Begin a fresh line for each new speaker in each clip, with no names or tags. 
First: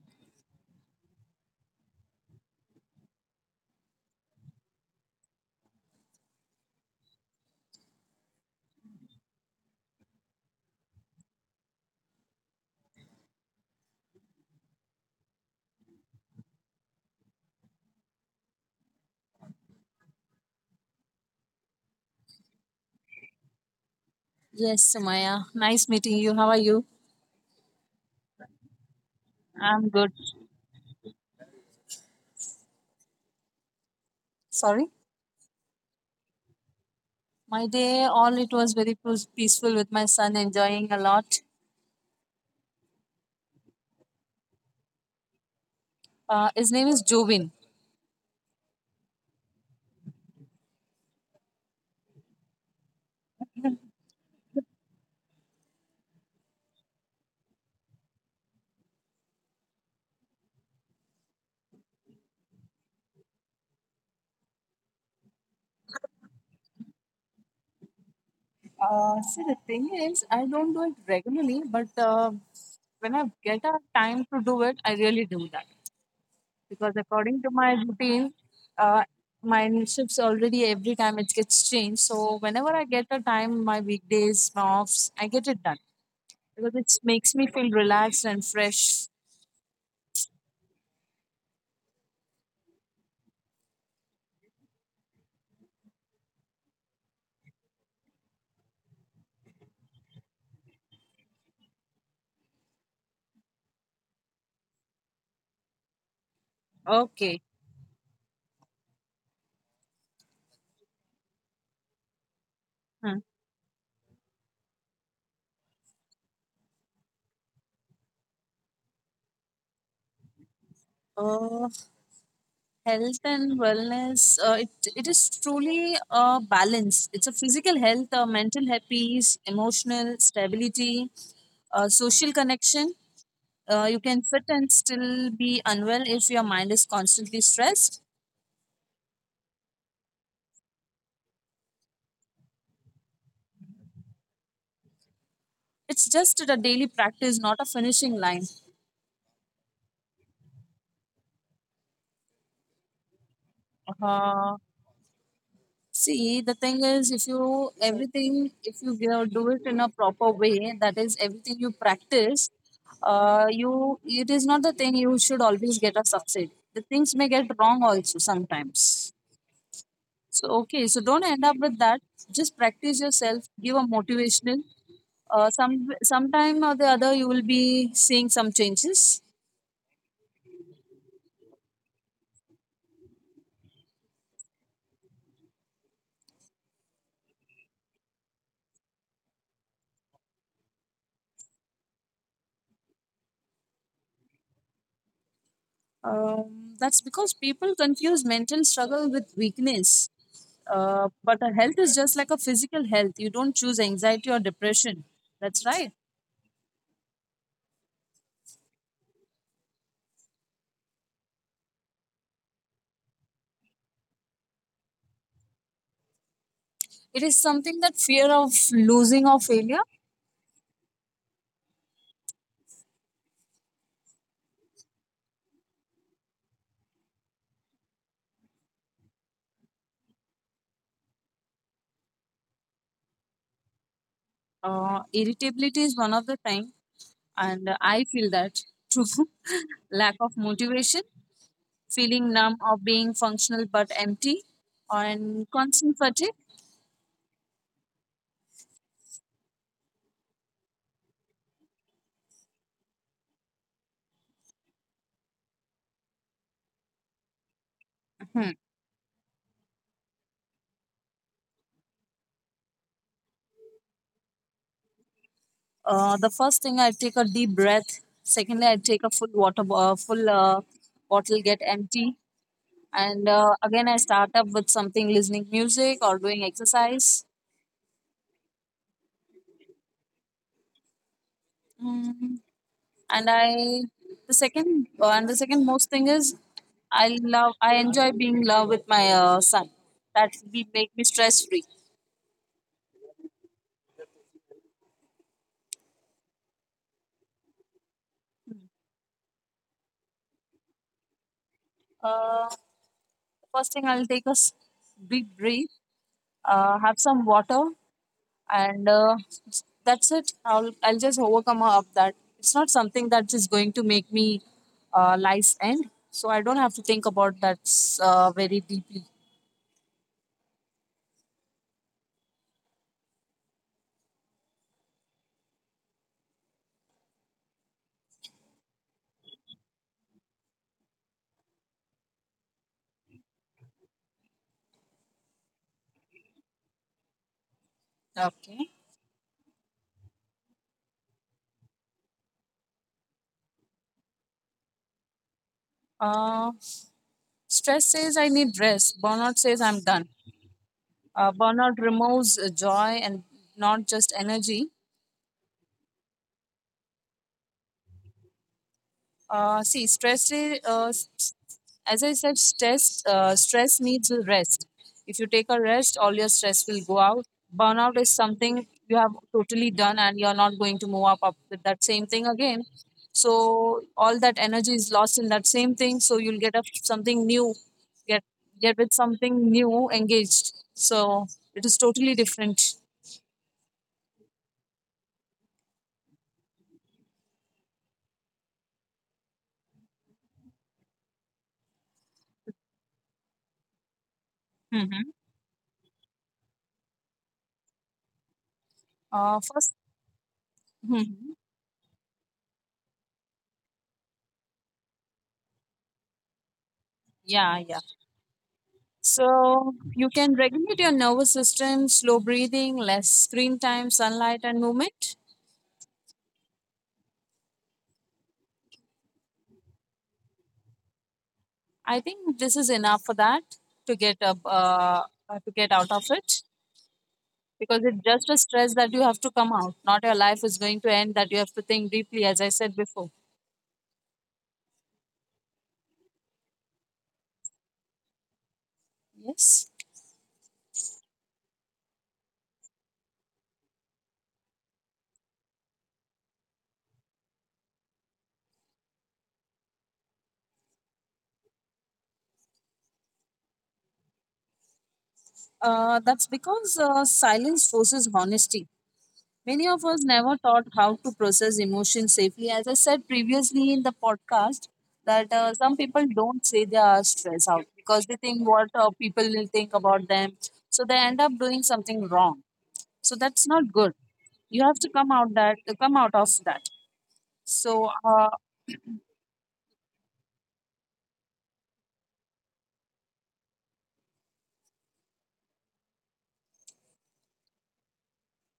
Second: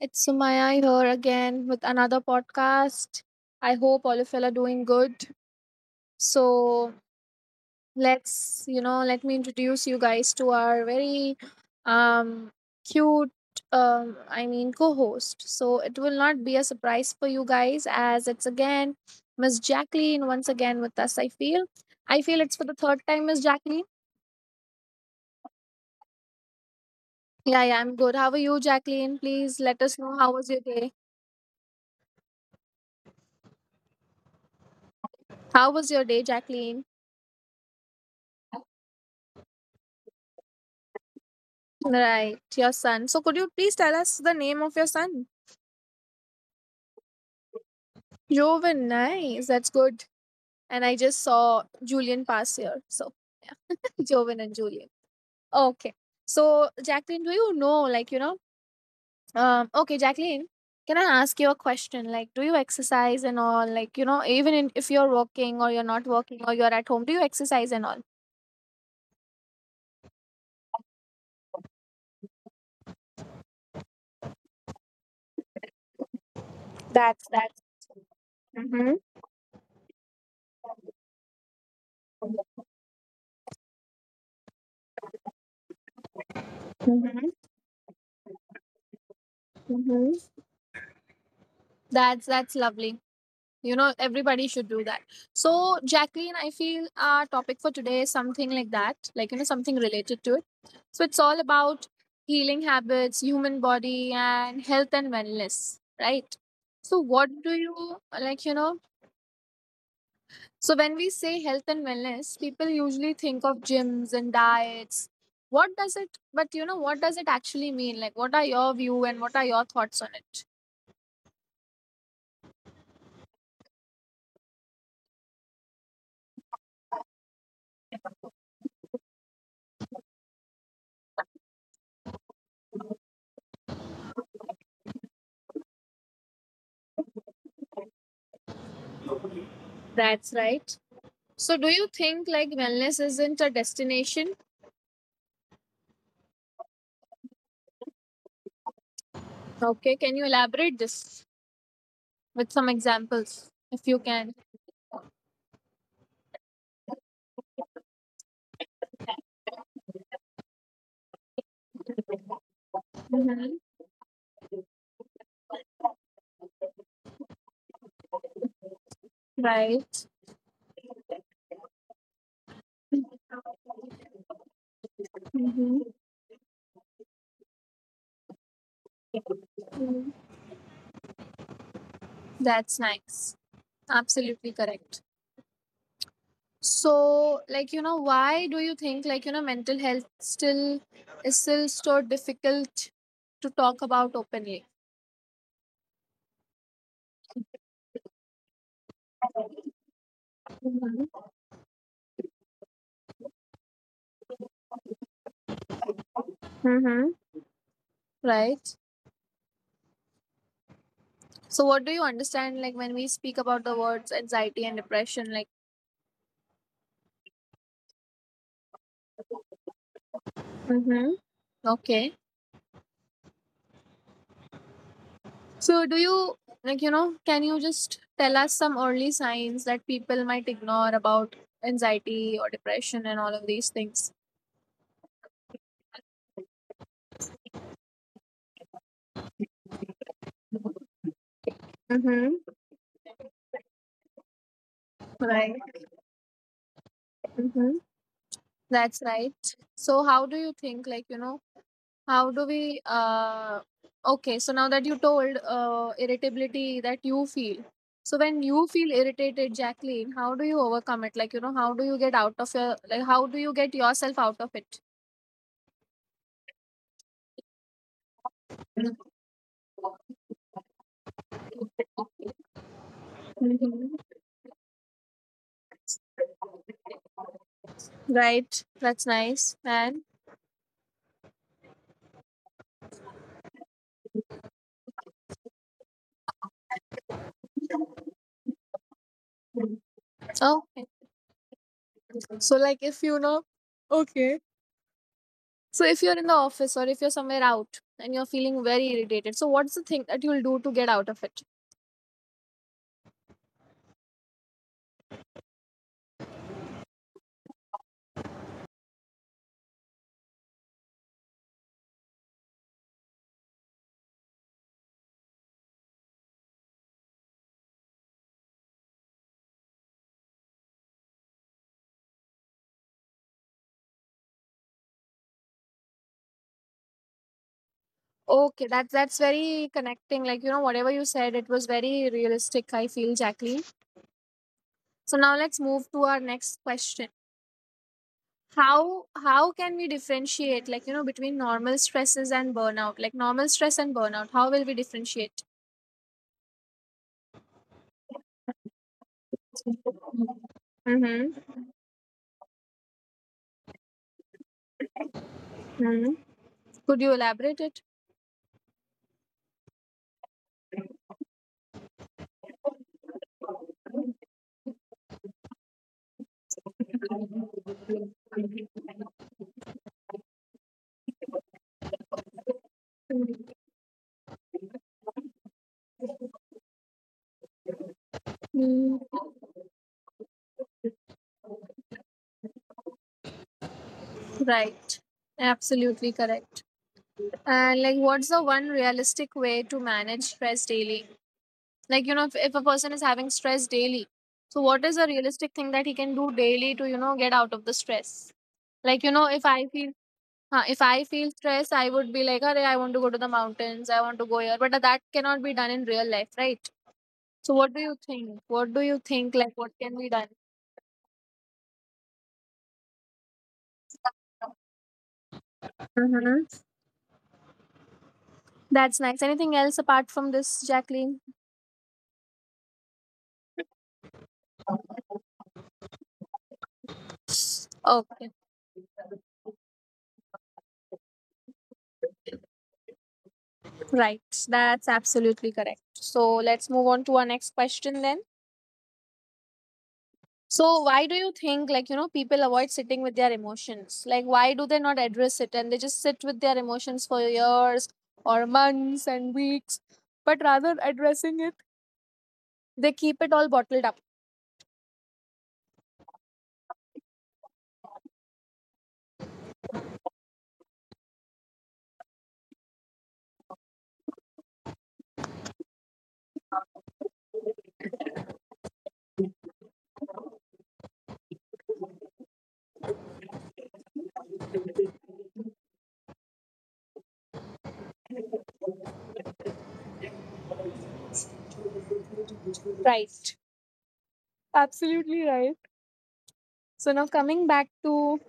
it's Sumaya here again with another podcast. I hope all of y'all are doing good. So, let me introduce you guys to our very um, cute, I mean, co host. So, it will not be a surprise for you guys as it's again Miss Jacqueline once again with us. I feel it's for the third time, Miss Jacqueline.
Yes, Sumaya. Nice meeting you. How are you?
Yeah, yeah, I'm good. How are you, Jacqueline? Please let
I'm
us
good.
know how was your day.
Sorry.
How was your day, Jacqueline?
My day, all it was very peaceful with my son, enjoying a lot.
Right, your son. So could you please tell us the name of your son?
His name is Jobin.
Joven, nice. That's good. And I just saw Julian pass here. So Joven and Julian. Okay. So Jacqueline, do you know, like, you know, okay, Jacqueline, can I ask you a question? Like, do you exercise and all? Like, even if you're working or you're not working or you're at home, do you exercise and all?
See, the thing is, I don't do it regularly, but when I get a time to do it, I really do that because according to
That's
my routine,
Mm-hmm,
uh, my shifts already every time it gets changed. So whenever I get a time, my weekdays, my offs, I get it done because it makes me
mm-hmm,
feel relaxed and fresh.
mm-hmm. That's lovely. You know, everybody should do that. So Jacqueline, I feel our topic for today is something like that, like, something related to it. So it's all about healing habits, human body, and health and wellness, right? so
Okay.
what do you like you know So when we say health and wellness, people
Huh.
usually think of gyms and diets. What does it But what does it actually mean? Like, what are your view and what are your thoughts on it?
Uh, health and wellness, it is truly a balance. It's a physical health, mental health peace, emotional stability, social connection. You can fit and still be unwell if your mind is constantly stressed.
That's right. So do you think, like, wellness isn't a destination?
It's just a daily practice, not a finishing line.
Okay, can you elaborate this with some examples if you can?
Uh, See, the thing is, if you everything, if you do it in a proper way, that is everything you practice,
Mhm.
you It is not the thing you should always get a success. The things may get wrong also sometimes.
Right.
So okay, so don't end up with that. Just practice yourself. Give a motivational. Uh, some
Mhm.
sometime or the other, you will be seeing some changes.
That's nice. Absolutely correct. So, like, why do you think, like, mental health still is still so difficult to talk about openly?
That's because people confuse mental struggle with weakness.
Mhm.
But a health is just like a physical health. You don't choose anxiety or depression. That's right.
Mm-hmm. Right. So, what do you understand, like, when we speak about the words anxiety and depression? Like,
It is something that fear of losing or failure.
mm-hmm. Okay. So, do you like you know? Can you just tell us some early signs that people might ignore about anxiety or depression and all of these things?
Irritability is one of the time, and I feel that too. Lack of motivation, feeling numb
Mm-hmm.
or being functional but empty, and
Right.
constant fatigue.
Mm-hmm. That's right. So how do you think? How do we? Okay. So now that you told irritability that you feel. So when
Hmm.
you feel irritated, Jacqueline, how do you overcome it? How do you get out of your like? How do you get yourself out of it?
The first thing, I take a deep breath. Secondly, I take a full water, bo- full bottle, get empty, and again I start
Mm-hmm.
up with something, listening music or doing exercise.
Right. That's nice. And
Mm, and i the second uh, and the second most thing is I love I enjoy being in love with my son. That be,
Oh,
make me stress free.
so like if you know, okay. So if you're in the office or if you're somewhere out and you're feeling very irritated, so what's the thing that you'll do to get out of it?
uh, first thing I'll take big breath. Have some water, and that's it. I'll just overcome up that. It's not something that is going to make me life's end, so I don't have to think about that very deeply.
Okay, that's very connecting. Like, whatever you said, it was very realistic. I feel, Jacqueline. So now let's move to our next question.
Okay.
How can we differentiate, like, between normal stresses and burnout? Like normal stress and burnout, how will we differentiate?
Uh, stress says I need rest. Burnout says I'm done.
Mm-hmm.
Burnout removes joy and not just energy.
hmm Could you elaborate it?
See, as I said, stress needs a rest. If you take a rest, all your stress will go out. Burnout is something you have totally done, and you're not going to move up with that same thing again. So all that energy is lost in that same thing. So you'll get up something new, get get with
Mm.
something new, engaged. So it is totally different.
Right. Absolutely correct. And, like, what's the one realistic way to manage stress daily? Like, if a person is having stress daily, so what is
Mm-hmm.
a realistic thing that he can do daily to, get out of the stress? Like, you know, if
First,
I feel if I feel stress, I would be like, "Arey, I want to go to the mountains. I want to go here." But that cannot be done in real life, right?
yeah,
So,
yeah.
what do you think? What do you think? Like,
So
what
you
can be
can
done?
regulate your nervous system, slow breathing, less screen time, sunlight, and movement.
Mm-hmm. That's nice. Anything else apart from this, Jacqueline?
I think this is enough for that to get up, to get out of it because it's just a
Okay.
stress that you have to come out. Not your life is going to end. That you have to think deeply, as I said before.
Right, that's absolutely correct. So let's move on to our next question then.
Yes.
So why do you think, like, people avoid sitting with their emotions? Like why do they not address it and they just sit with their emotions for years or months and weeks, but rather addressing it, they keep it all bottled up.
That's because silence forces honesty. Many of us never taught how to process emotions safely. As I said previously in the podcast, that some people don't say they are stressed out because they think what people will think about them. So they end up doing something wrong. So that's not good. You have to come out that come out of that. So uh,
Right. Absolutely right. So now coming back to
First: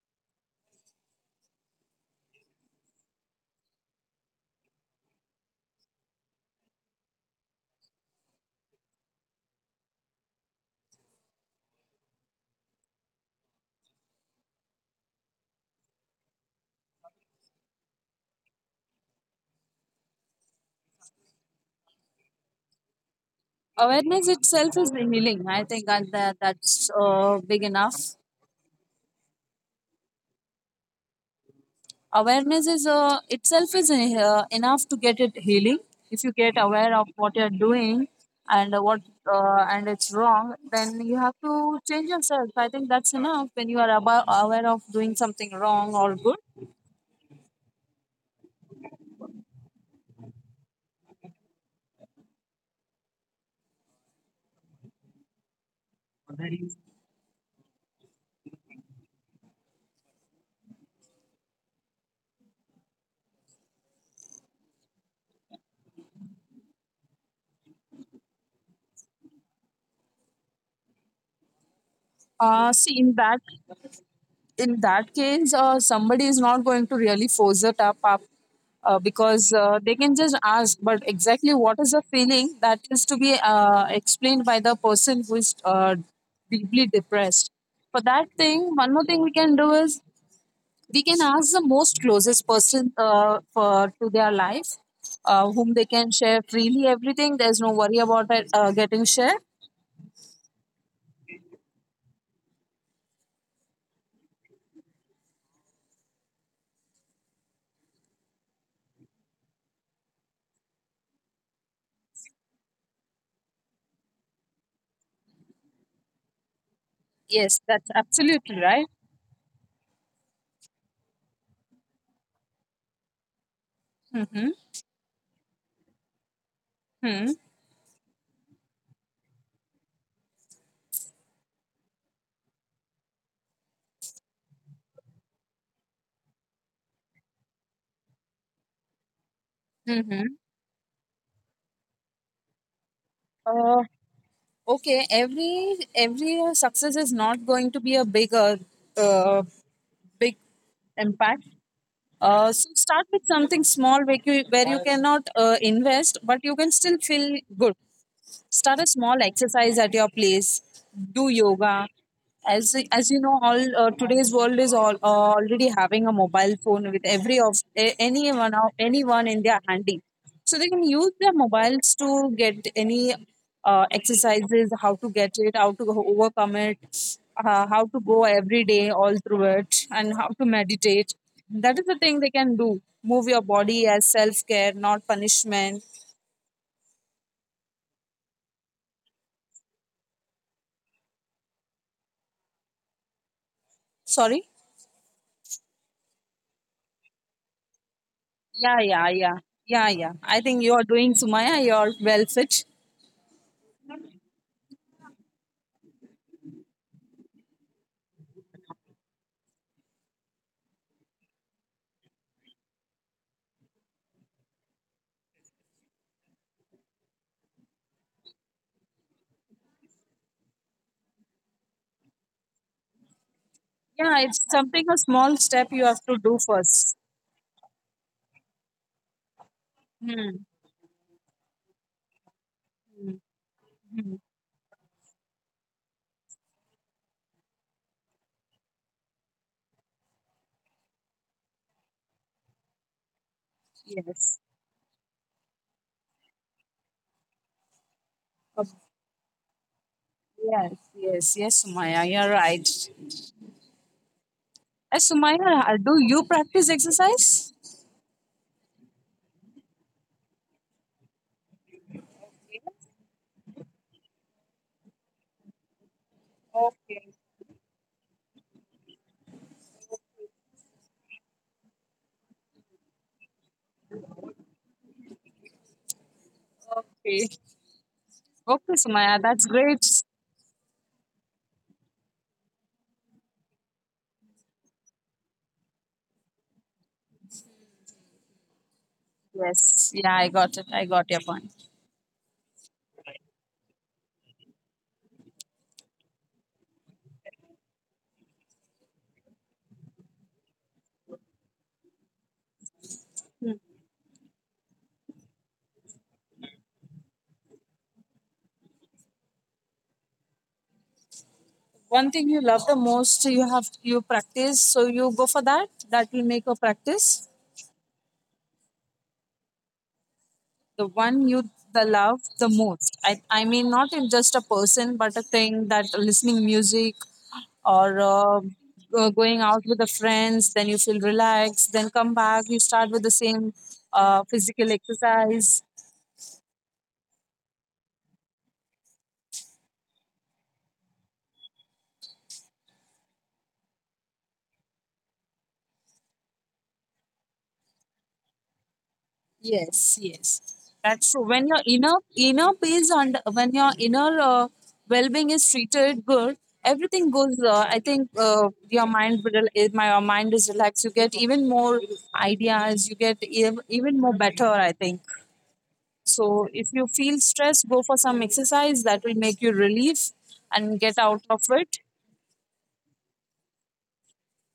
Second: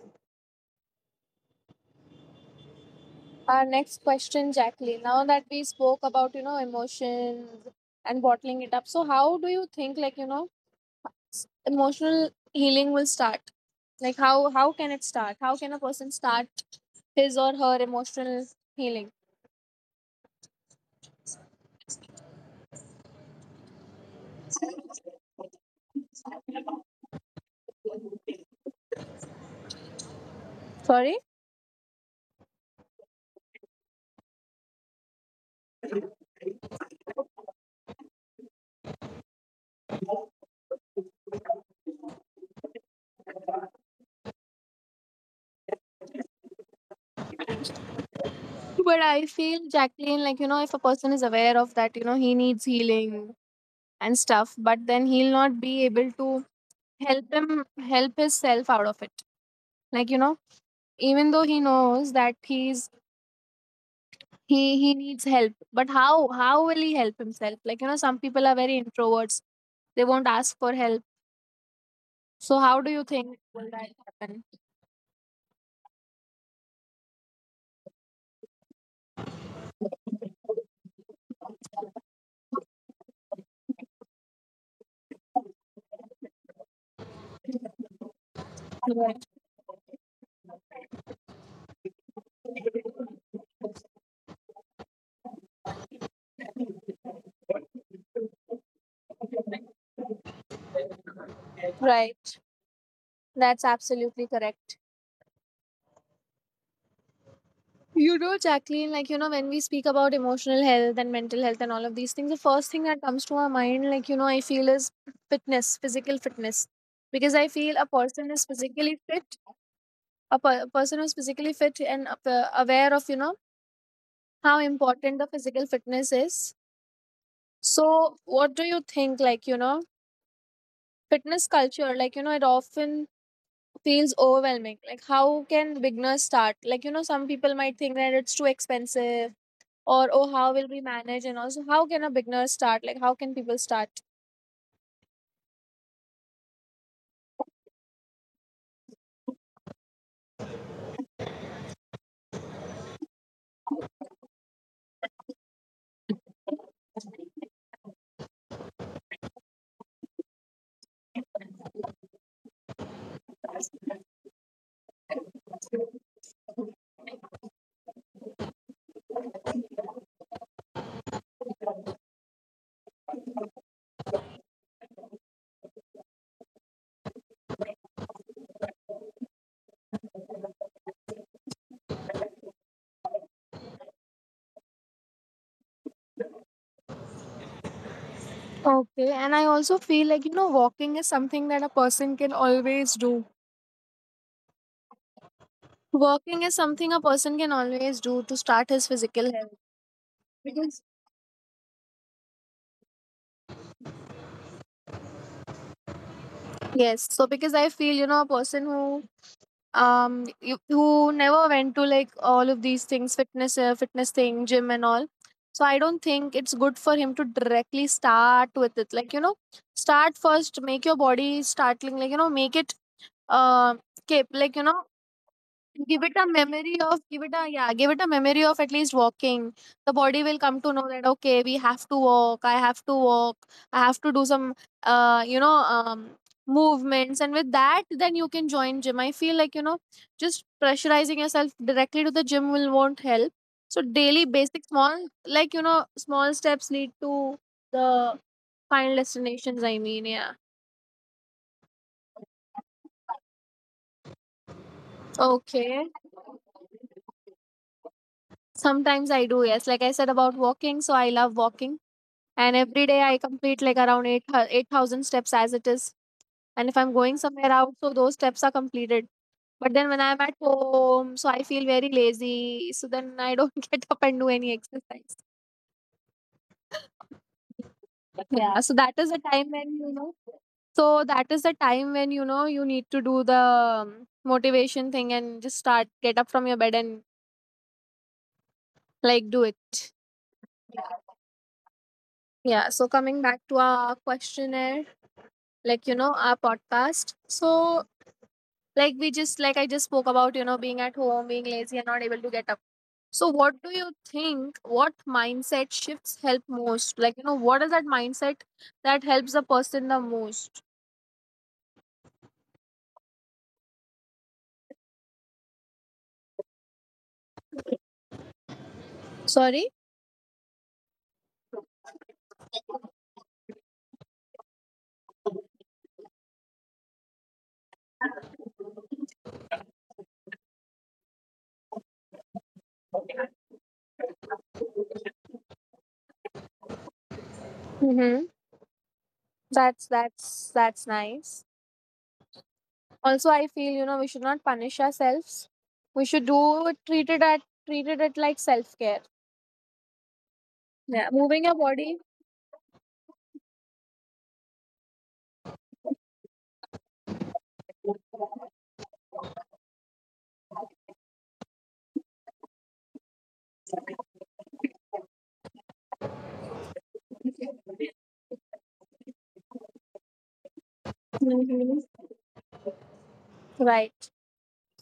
our next question, Jacqueline. Now that we spoke about emotions and bottling it up, so how do you think, like, emotional healing will start? Like how can it start? How can a person start his or her emotional healing?
awareness itself is healing. I think that, that's big enough.
Sorry.
Awareness is itself is enough to get it healing, if you get aware of what you're doing and what and it's wrong, then you have to change yourself. I think that's enough when you are aware of doing something wrong or good.
But I feel, Jacqueline, like, if a person is aware of that, he needs healing and stuff, but then he'll not be able to help him help himself out of it. Like, even though he knows that he needs help, but how will he help himself? Like, some people are very introverts, they won't ask for help, so how do
See,
you
in
think
that,
will that happen?
in that case, somebody is not going to really force it up, because they can just ask, but exactly what is the feeling that is to be explained by the person who is deeply depressed. For that thing, one more thing we can do is we can ask the most closest person to their life, whom they can share freely everything. There's no worry about it getting shared.
Right. That's absolutely correct. You know, Jacqueline, like, when we speak about emotional health and mental health and all of these things, the first thing that comes to our mind, like, I feel is fitness, physical fitness. Because I
Yes,
feel a
that's
person is
absolutely right.
physically fit, a person who's physically fit and aware of,
Mm-hmm.
how important the physical fitness is. So, what do you think, like, fitness culture, like, it often feels overwhelming. Like, how can beginners start? Like, some people might think that it's too expensive or, oh,
Mm-hmm.
how will we manage? And also, how can a beginner start? Like, how can people start?
Okay, every success is not going to be a bigger uh, uh, big impact. So start with something small where where you cannot invest but you can still feel good. Start a small exercise at your place. Do yoga. As you know, all today's world is all already having a mobile phone with every of anyone of anyone in their handy, so they can use their mobiles to get any exercises, how to get it, how to overcome it, how to go every day all through it, and how to meditate. That is the thing they can do. Move your body as self care, not punishment.
Okay, and I also feel, like, walking is something that a person can always do.
Sorry.
Walking is something a person can always do to start his
Yeah, yeah,
physical
yeah,
health.
yeah, yeah. I think
Because
you are doing, Sumaya. You are well fit.
Yes, so because I feel, a person who who never went to like all of these things, fitness thing, gym and all. So I don't think it's good for him to directly start with it. Like, start first, make your body startling, like, make it uh
Yeah,
like,
it's something a small step you
give
have
it a
to do
memory of
first.
give it a yeah, give it a memory of at least walking. The body will
Hmm.
come to know that, okay, we have to walk, I have to
Hmm,
walk. I have to do
hmm.
some uh you know um movements, and with that, then you can join gym. I feel, like, just pressurizing yourself directly to the gym, will won't help. So, daily
Yes.
basic small, like, small steps lead to the
Uh,
final destinations, I mean, yeah.
yes, yes, yes, Sumaya. You're right. Sumaya,
Okay,
do you practice exercise?
sometimes I do, yes, like I said about walking, so I love walking. And every day I complete like around 8,000 steps as it is. And if I'm going
Okay,
somewhere out, so those steps are completed. But then when I'm at home, so I feel very lazy. So then I don't get up and do any exercise.
okay,
Yeah. So
okay, Sumaya. That's great.
that is the time when, you need to do the motivation thing and just start, get up from your bed and like do it.
Yes. Yeah, I got it. I got your point.
Yeah, so coming back to our questionnaire, like, our podcast. So like I just spoke about being at home, being lazy and not able to get up. So what do
Hmm.
you think? What mindset shifts help most? Like, what is that mindset that helps the person the most?
One thing you love the most, you have you practice, so you go for that. That will make a practice.
Sorry.
The one you the love the most, I mean not in just a person but a thing, that listening music or going out with the friends, then you feel relaxed, then come back, you start with the same physical exercise.
Mm-hmm. That's nice. Also I feel, we should not punish ourselves, we should do it, treat it at like self-care,
Yes, yes,
yeah,
that's
moving
true.
your
When your
body.
inner peace and when your inner well-being is treated good, everything goes. I think your mind will, eh, my your mind is relaxed. You get even more ideas. You get even more better. I think so. If you feel stressed, go for some exercise. That will make you relief and get out of
Mhm.
it.
Right.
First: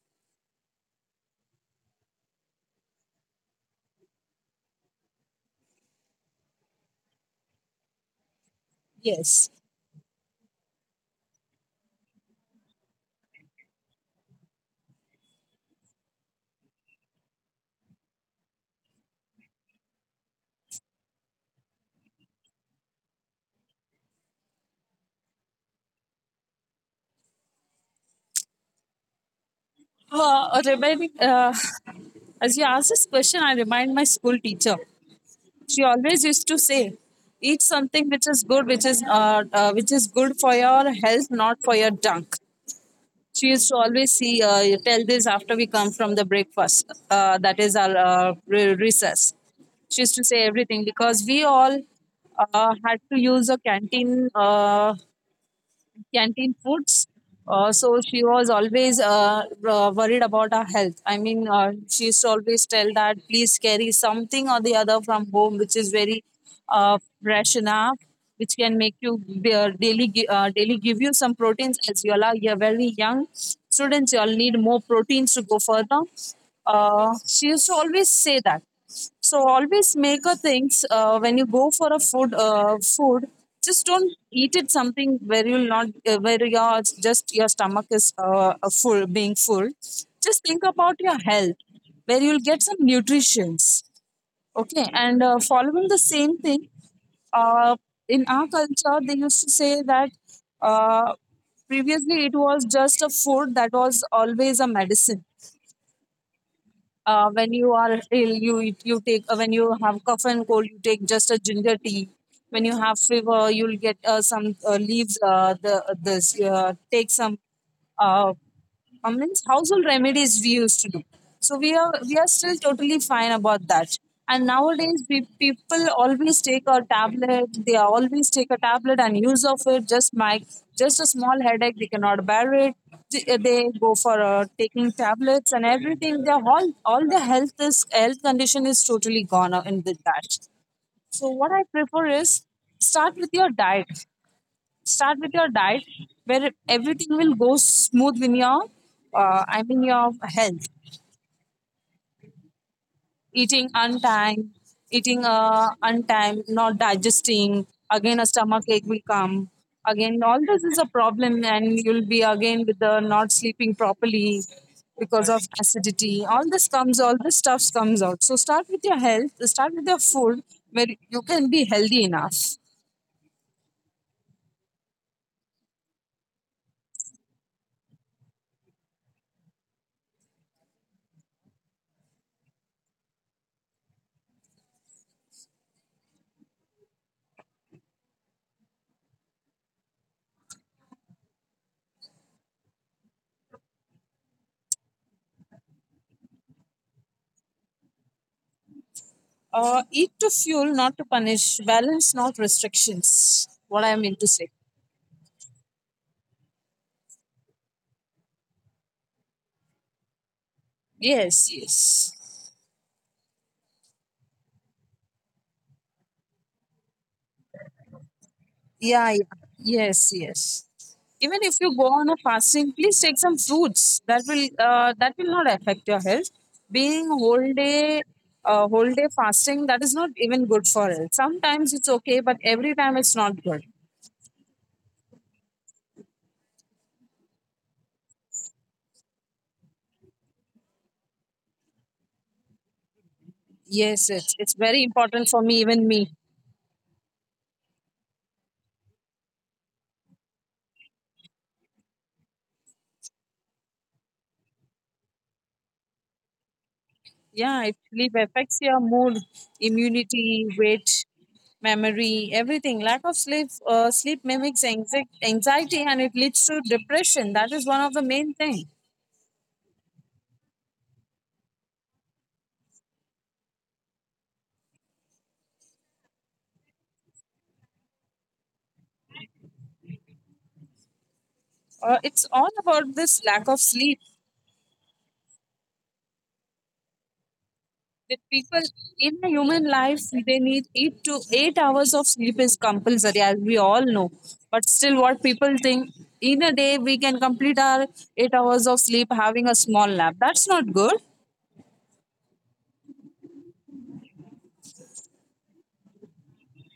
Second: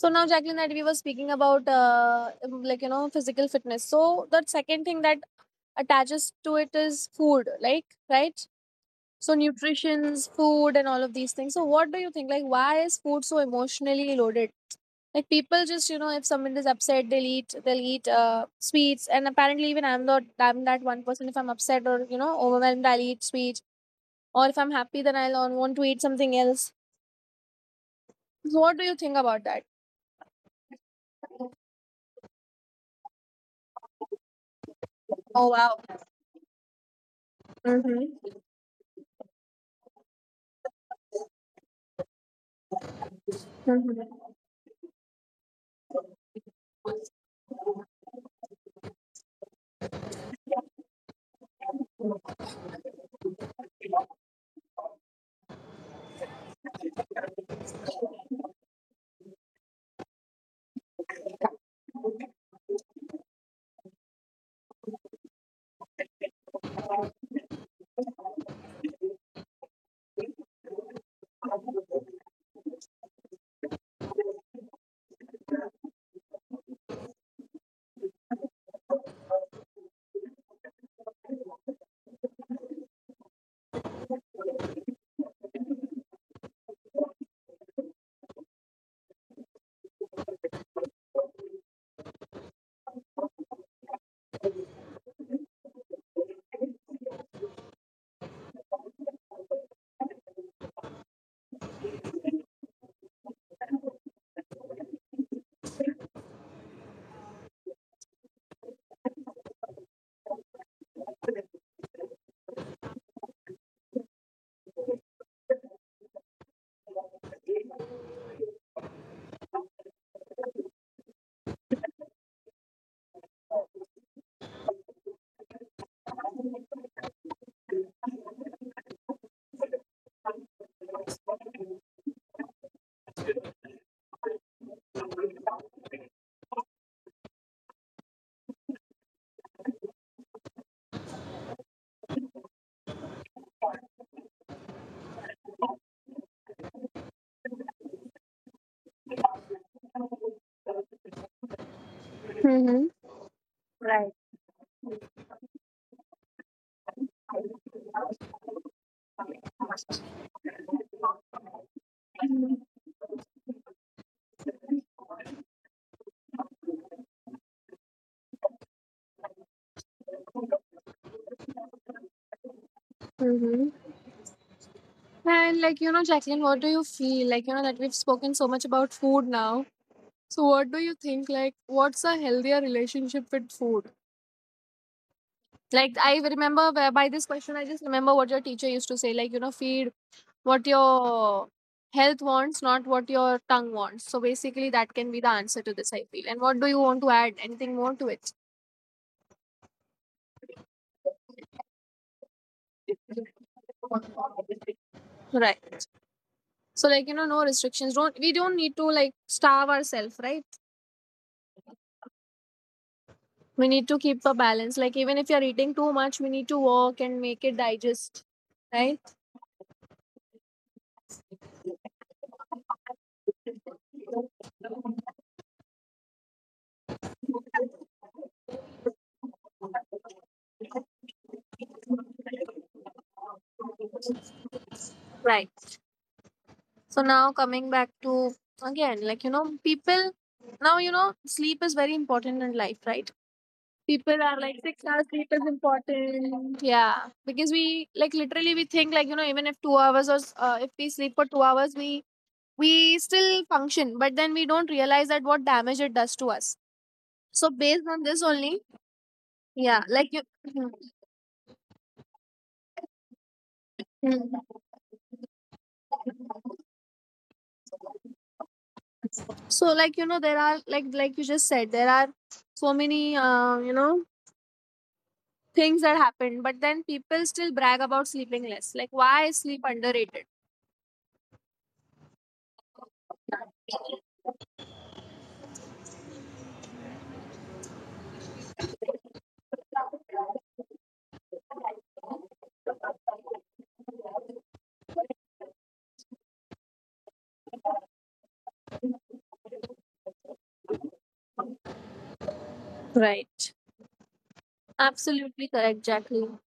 So now, Jacqueline, that we were speaking about, like, physical fitness. So the second thing that attaches to it is food, like, right. So
Yes.
nutrition's food and all of these things. So what do you think? Like, why is food so emotionally loaded? Like, people just, if someone is upset, they'll eat sweets. And apparently, even I'm not, I'm that one person. If I'm upset or overwhelmed, I'll eat sweets. Or if I'm happy, then I'll want to eat something else. So what do you think about that?
Uh, reminding, uh, as you ask this question, I remind my school teacher.
Oh wow.
She always used to say, eat something which
Mm-hmm.
is good, which is good for your health, not for your junk. She used to always see, you tell this after we come from the breakfast, that is our recess. She used to say everything because we all had to use a canteen, canteen foods. So she was always worried about our health. I mean, she used to always tell that please carry something or the other from home, which is very fresh enough, which can make you daily give you some proteins, as you are you're very young students. You all need more proteins to go further. She used to always say that. So always make a things when you go for a food. Food, just don't eat it something where you'll not where your just your stomach is full, being full. Just think about your health, where you'll get some nutritions. Okay, and following the same thing, uh, in our culture they used to say that uh, previously it was just a food that was always a medicine. When you are ill, you take when you have cough and cold, you take just a ginger tea. When you have fever, you'll get some leaves the this take some uh, I mean, household remedies we used to do. So we are still totally fine about that. And nowadays, people always take a tablet. They always take a tablet and use of it. Just a small headache, they cannot bear it. They go for taking tablets and everything. Their all the health condition is totally gone out in the that. So what I prefer is start with your diet. Start with your diet where everything will go smooth in your, I mean, your health.
Mm-hmm.
eating untimed, eating untimed, not digesting. Again, a stomach ache will come. Again, all this is a problem, and you'll be again with the not sleeping properly because of acidity. All this comes, all this stuff comes out. So start with your health. Start with your food, where you can be healthy enough.
Mm-hmm. And, like, Jacqueline, what do you feel? Like, that we've spoken so much about food now. So what do you think? Like, what's a healthier relationship with food? Like, I remember by this question, I just remember what your teacher used to say, like, feed what your health wants, not what your tongue wants. So basically, that can be the answer to this, I feel. And what do you want to add? Anything more to it?
Eat to fuel, not to punish. Balance, not restrictions. What I mean to say.
Right. So, like, no restrictions. Don't We don't need to, like, starve ourselves, right?
Yes, yes.
We need to keep a balance. Like even if you're eating too much, we need to work and make it digest, right?
Yeah, yeah. Yes, yes. Even if you go on a fasting, please take some fruits. That will not affect your health. Being whole day fasting, that is not even good for health. Sometimes it's okay, but every time it's not good.
Right. So now coming back to again, people now sleep is very important in life, right?
Yes,
People
it's
are
it's
like
very
6 hours
important
sleep
for
is
me, even me.
important. Yeah, because we like literally we think even if 2 hours or if we sleep for 2 hours, we still function, but then we don't realize that what damage it does to us. So
Yeah, it
based
sleep
on this
affects
only,
your mood,
yeah, like you.
immunity,
Mhm.
weight, memory, everything. Lack of sleep sleep mimics anxiety, and it leads to depression. That is one of the
Mhm.
main thing.
So there are like you just said there are so many things that happen, but then people still brag about sleeping less. Like, why is sleep underrated?
It's all about this lack of sleep that people in a human life, they need 8 to 8 hours of sleep is compulsory, as we all know. But still, what people think, in a day we can complete our 8 hours of sleep having a small nap, that's not good.
Right. Absolutely correct, Jacqueline.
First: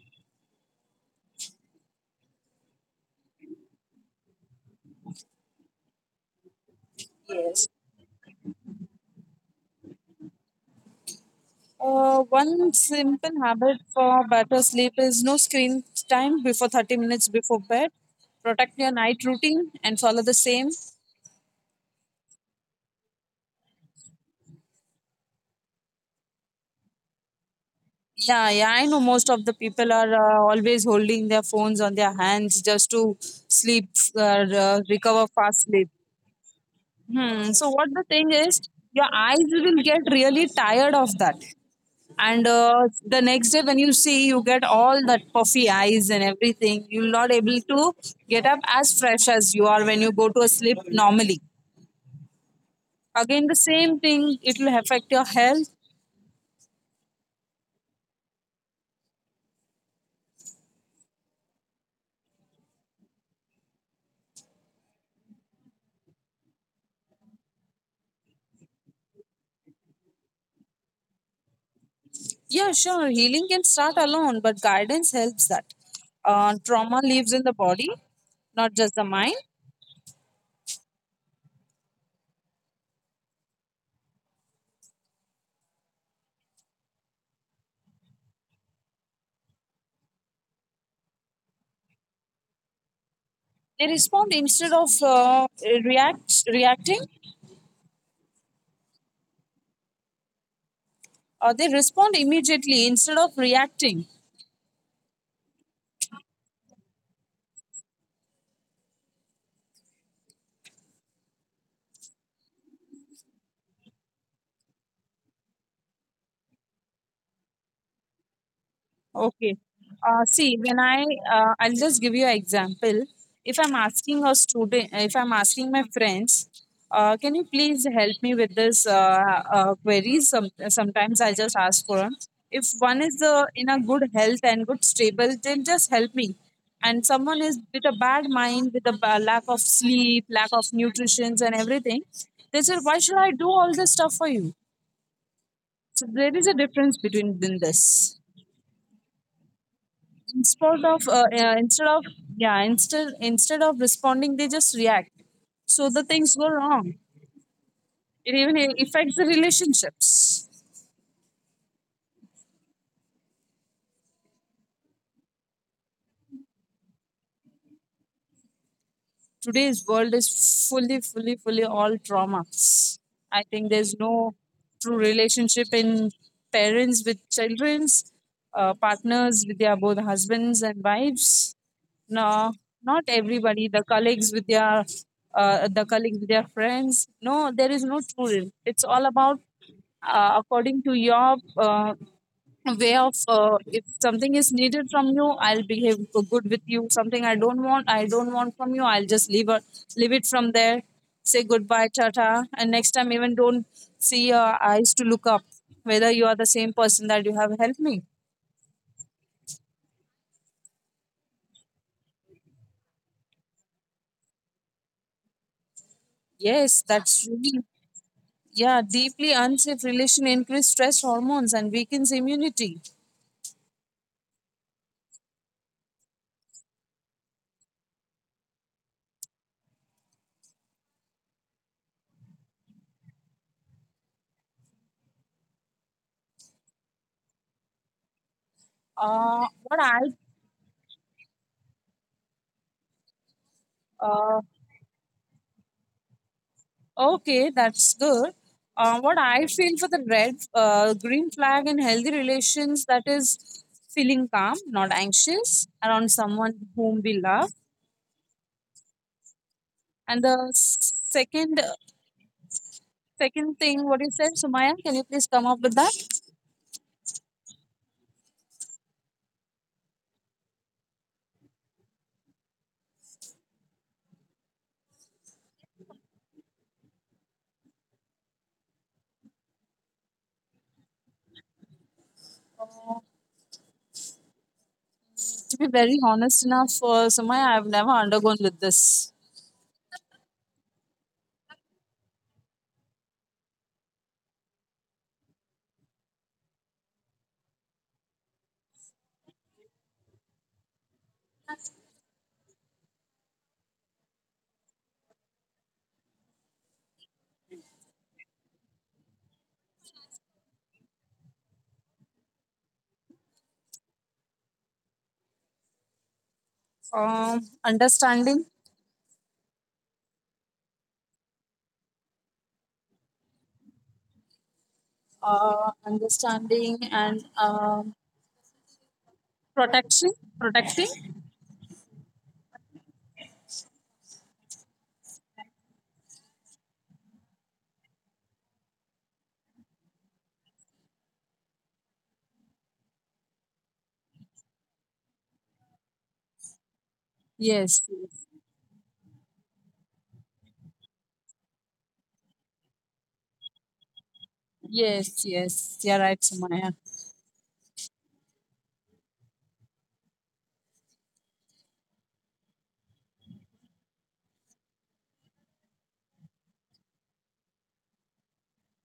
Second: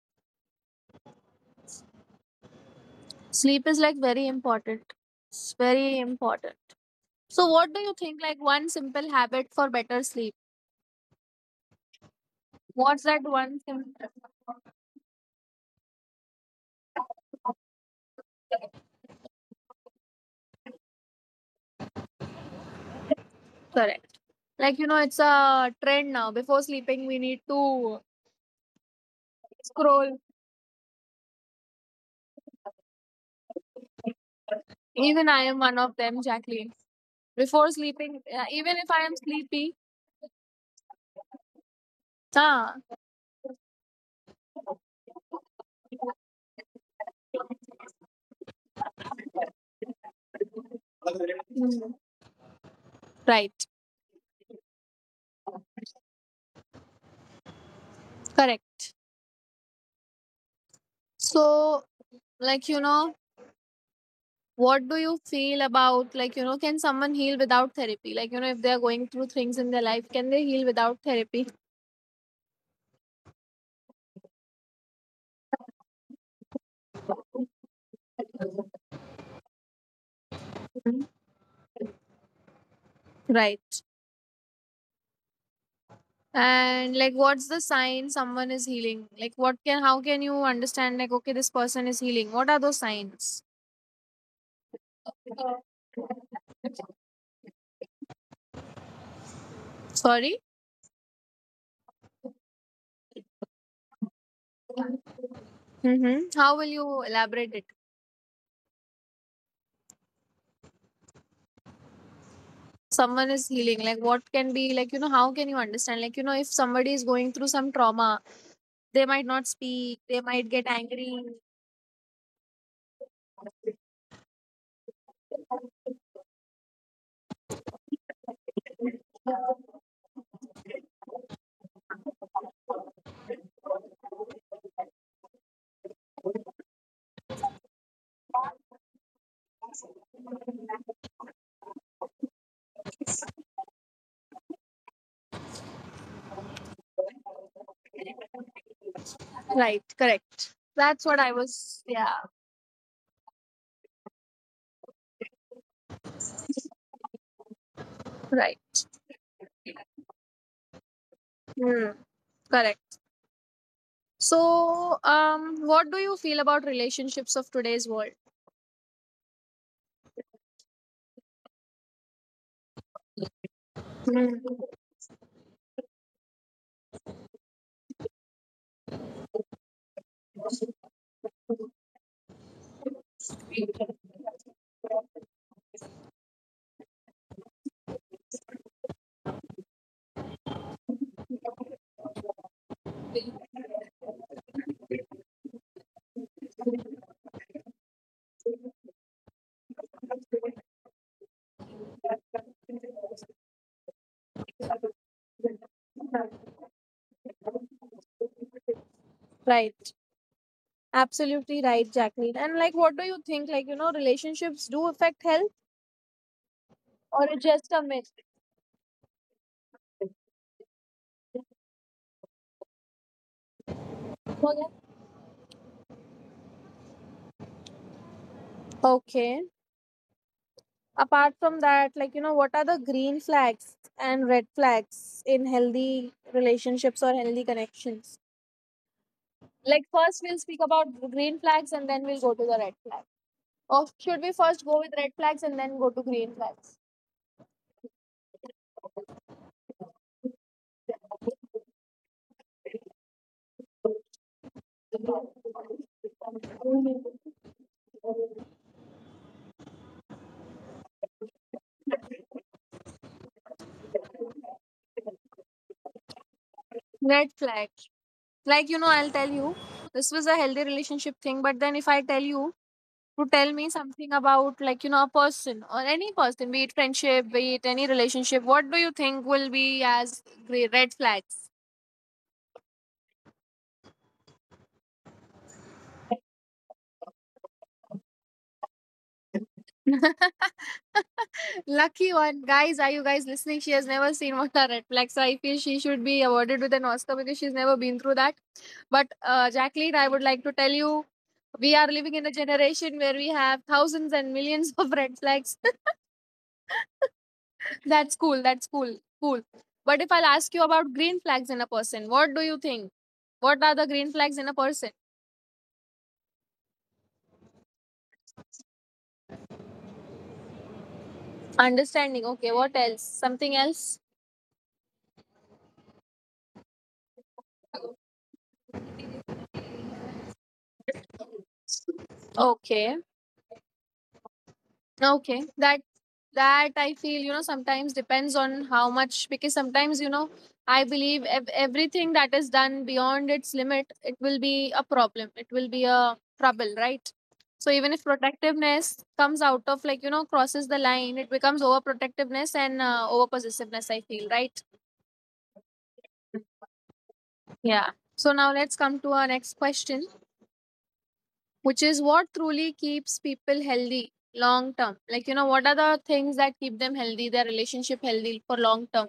Sleep is like very important. It's very important. So
Yes.
what do you think, like, one simple habit for better sleep?
One
What's that
simple
one
habit
simple?
for better sleep is no screen time before 30 minutes before bed. Protect your night routine and follow the same.
Correct. It's a trend now, before sleeping we need to
Yeah, yeah, I know most of the people are
scroll.
always holding their phones on their hands just to sleep, uh, recover
Even I am
fast
one
sleep.
of them, Jacqueline.
Hmm. So
Before
what the
sleeping,
thing is,
even if I
your
am
eyes
sleepy.
will get really tired of that, and
Ah.
the next day when you see, you get all that puffy eyes and everything. You're not able to get up as fresh as you are when you go to a sleep normally.
Mm.
Again, the
Right.
same thing. It will affect your health.
Correct. So like you know what do you feel about, can someone heal without therapy? If they are going through things in their life, can they heal without therapy?
Yeah, sure. Healing can start alone, but guidance helps that. Trauma lives in the body, not just the mind.
Right. And like, what's the sign someone is healing? Like, what can how can you understand, like, okay, this person is healing? What are those signs?
They respond instead of reacting,
Sorry.
or they respond immediately instead of reacting.
Mm-hmm. How will you elaborate it? Someone is healing, like, what can be, like how can you understand, if somebody is going through some trauma, they might not
Okay.
speak, they might
See,
get
when I
angry.
I'll just give you an example. If I'm asking a student, if I'm asking my friends, can you please help me with this queries? Sometimes I just ask for them. If one is in a good health and good stable, then just help me. And someone is with a bad mind, with a lack of sleep, lack of nutrition, and everything. They said, "Why should I do all this stuff for you?" So there is a difference between in this.
Right. Correct.
Instead
that's what
of
i was
instead of,
Yeah.
yeah, instead of responding, they just react. So the things go wrong. It
Right.
even affects the relationships.
Hmm. Correct. So, um, what do you feel about relationships of today's world?
Today's world is fully all trauma. I think there's
Hmm.
no true relationship in parents with childrens, partners with their both husbands and wives. No, not everybody. The colleagues with their friends. No, there is no true. It's all about according to your way of if something is needed from you, I'll behave good with you. Something I don't want I don't want from you, I'll just leave it, leave it from there. Say goodbye, tata. And next time, even don't see your eyes to look up whether you are the same person that you have helped me.
Right. Absolutely right, Jacqueline. And like, what do you think, relationships do affect health,
Yes,
or it's
that's
just a
really,
myth?
yeah, deeply unsafe relation increase stress hormones and weakens immunity.
Okay. Apart from that, like, you know, what are the green flags and red flags in healthy relationships or healthy connections? Like,
What I
first we'll speak about green flags and then we'll go to the red flag. Or should we
uh,
first go with red flags and then go to green flags?
Okay, that's good. What I feel for the red, green flag in healthy relations, that is feeling calm, not anxious around someone whom we love. And the second thing, what you said, Sumaya, can you please come up with that?
Red flag. Like, you know, I'll tell you, this was a healthy relationship thing, but then if I tell you, to tell me something about, like a person, or any person, be it friendship, be it any relationship, what do you think will be as red flags?
To be very honest enough, Sumaya, I've never undergone with this.
Lucky one. Guys, are you guys listening? She has never seen what are red flags, so I feel she should be awarded with an Oscar, because she's never been through that. But Jacqueline, I would like to tell you, we are living in a generation where we have thousands and millions of red flags. That's cool, that's cool, cool. But if I'll ask you about green flags in a person, what do you think? What are the green flags in a person?
Understanding,
Understanding. Okay, what else? Something else?
understanding, and protection, protecting.
Okay. Okay. That, that I feel, you know, sometimes depends on how much, because sometimes, you know, I believe everything that is done beyond its limit, it will be a problem. It will be a trouble, right? So even if
Yes, yes,
protectiveness comes out of, like, you know, crosses the line, it becomes overprotectiveness and overpossessiveness, I feel, right?
yes. Yes, you're right, Sumaya.
Yeah. So now let's come to our next question, which is, what truly keeps people healthy long term? Like, you know, what are the things that keep them healthy, their relationship healthy for long term?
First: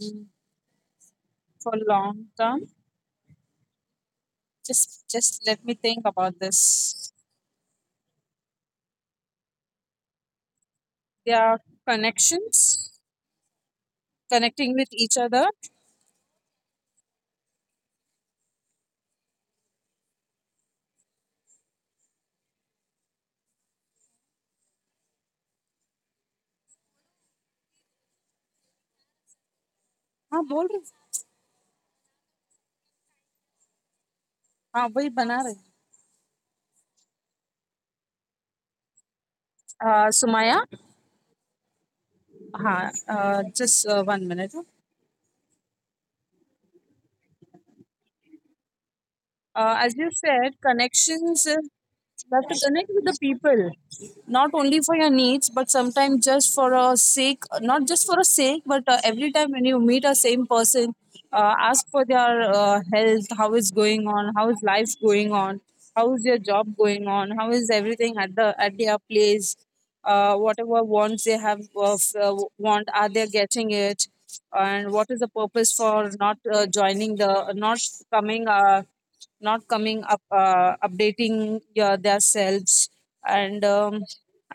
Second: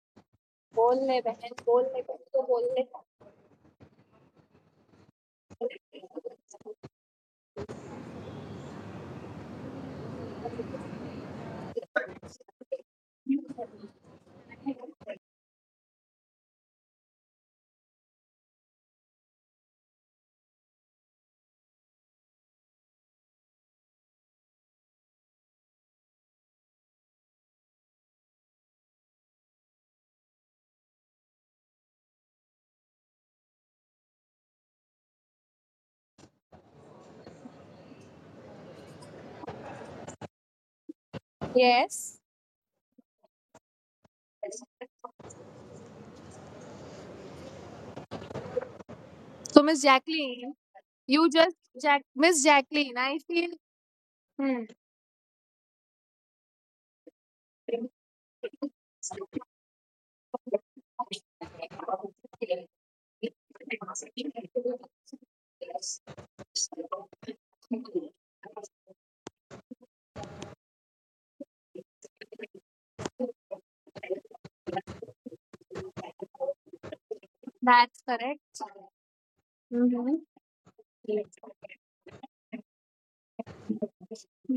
Mm, for
बोल ले बहन
long
तो
term,
बोल ले.
just let me think about this, their connections, connecting with each other. हाँ बोल रही। हाँ वही बना रही। Sumaya,
Yes.
हाँ, just 1 minute.
So, Miss
As you said,
Jacqueline, you
connections,
just, Jack,
you
Miss
have to connect
Jacqueline,
with
I
the
feel,
people, not
hmm,
only for your needs, but sometimes just for a sake, not just for a sake, but every time when you meet a same person, ask for their health, how is going on, how is life going on, how is your job going on, how is everything at the at their place, whatever wants they have, want, are they getting it? And what is the purpose for not joining the not
that's correct.
coming not coming
Mm-hmm.
up, updating their selves, and um,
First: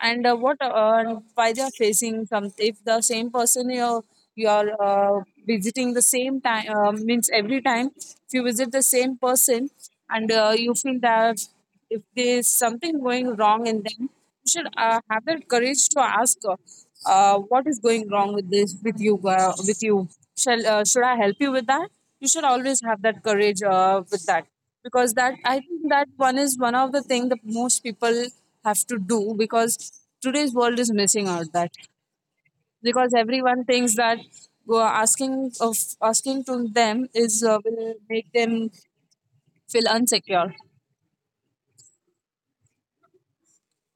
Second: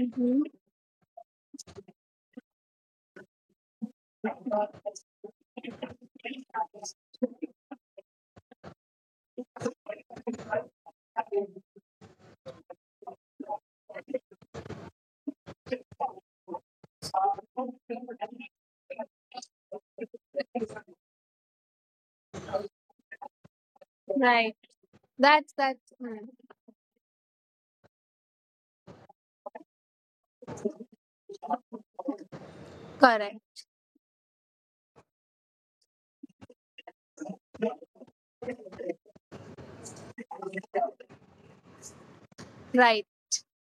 and what and why they are facing some, if the same person you are visiting the same time, means every time if you visit the same person, and you feel that if there's something going wrong in them, you should have that courage to ask, what is going wrong with this with you, shall should I help you with that? You should always have that courage with that.
Right.
Because that,
That's,
I
that's
think that
hmm,
one is one of the thing that most people have to do, because today's world is missing out that, because
correct.
everyone thinks that uh, asking of asking to them is will make them feel unsecure.
Right.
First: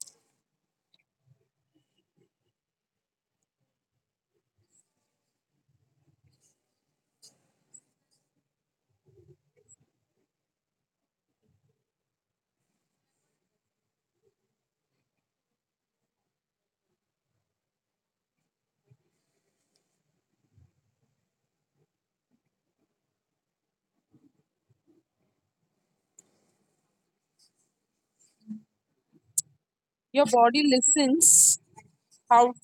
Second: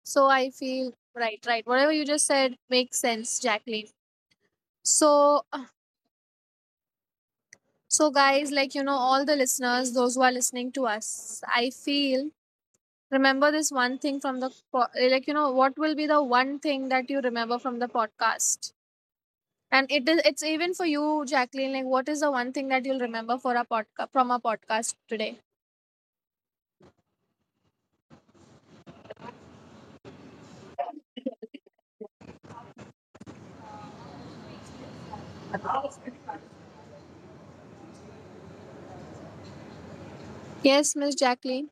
So, I feel, right, right, whatever you just said makes sense, Jacqueline. So, so, guys, like, you know, all the listeners, those who are listening to us, I feel, remember this one thing from the, like, you know, what will be the one thing that you remember from the podcast? And it is, it's even for you, Jacqueline, like, what is the one thing that you'll remember for a podcast, from a podcast today?
Your body listens. How
Yes, Miss Jacqueline.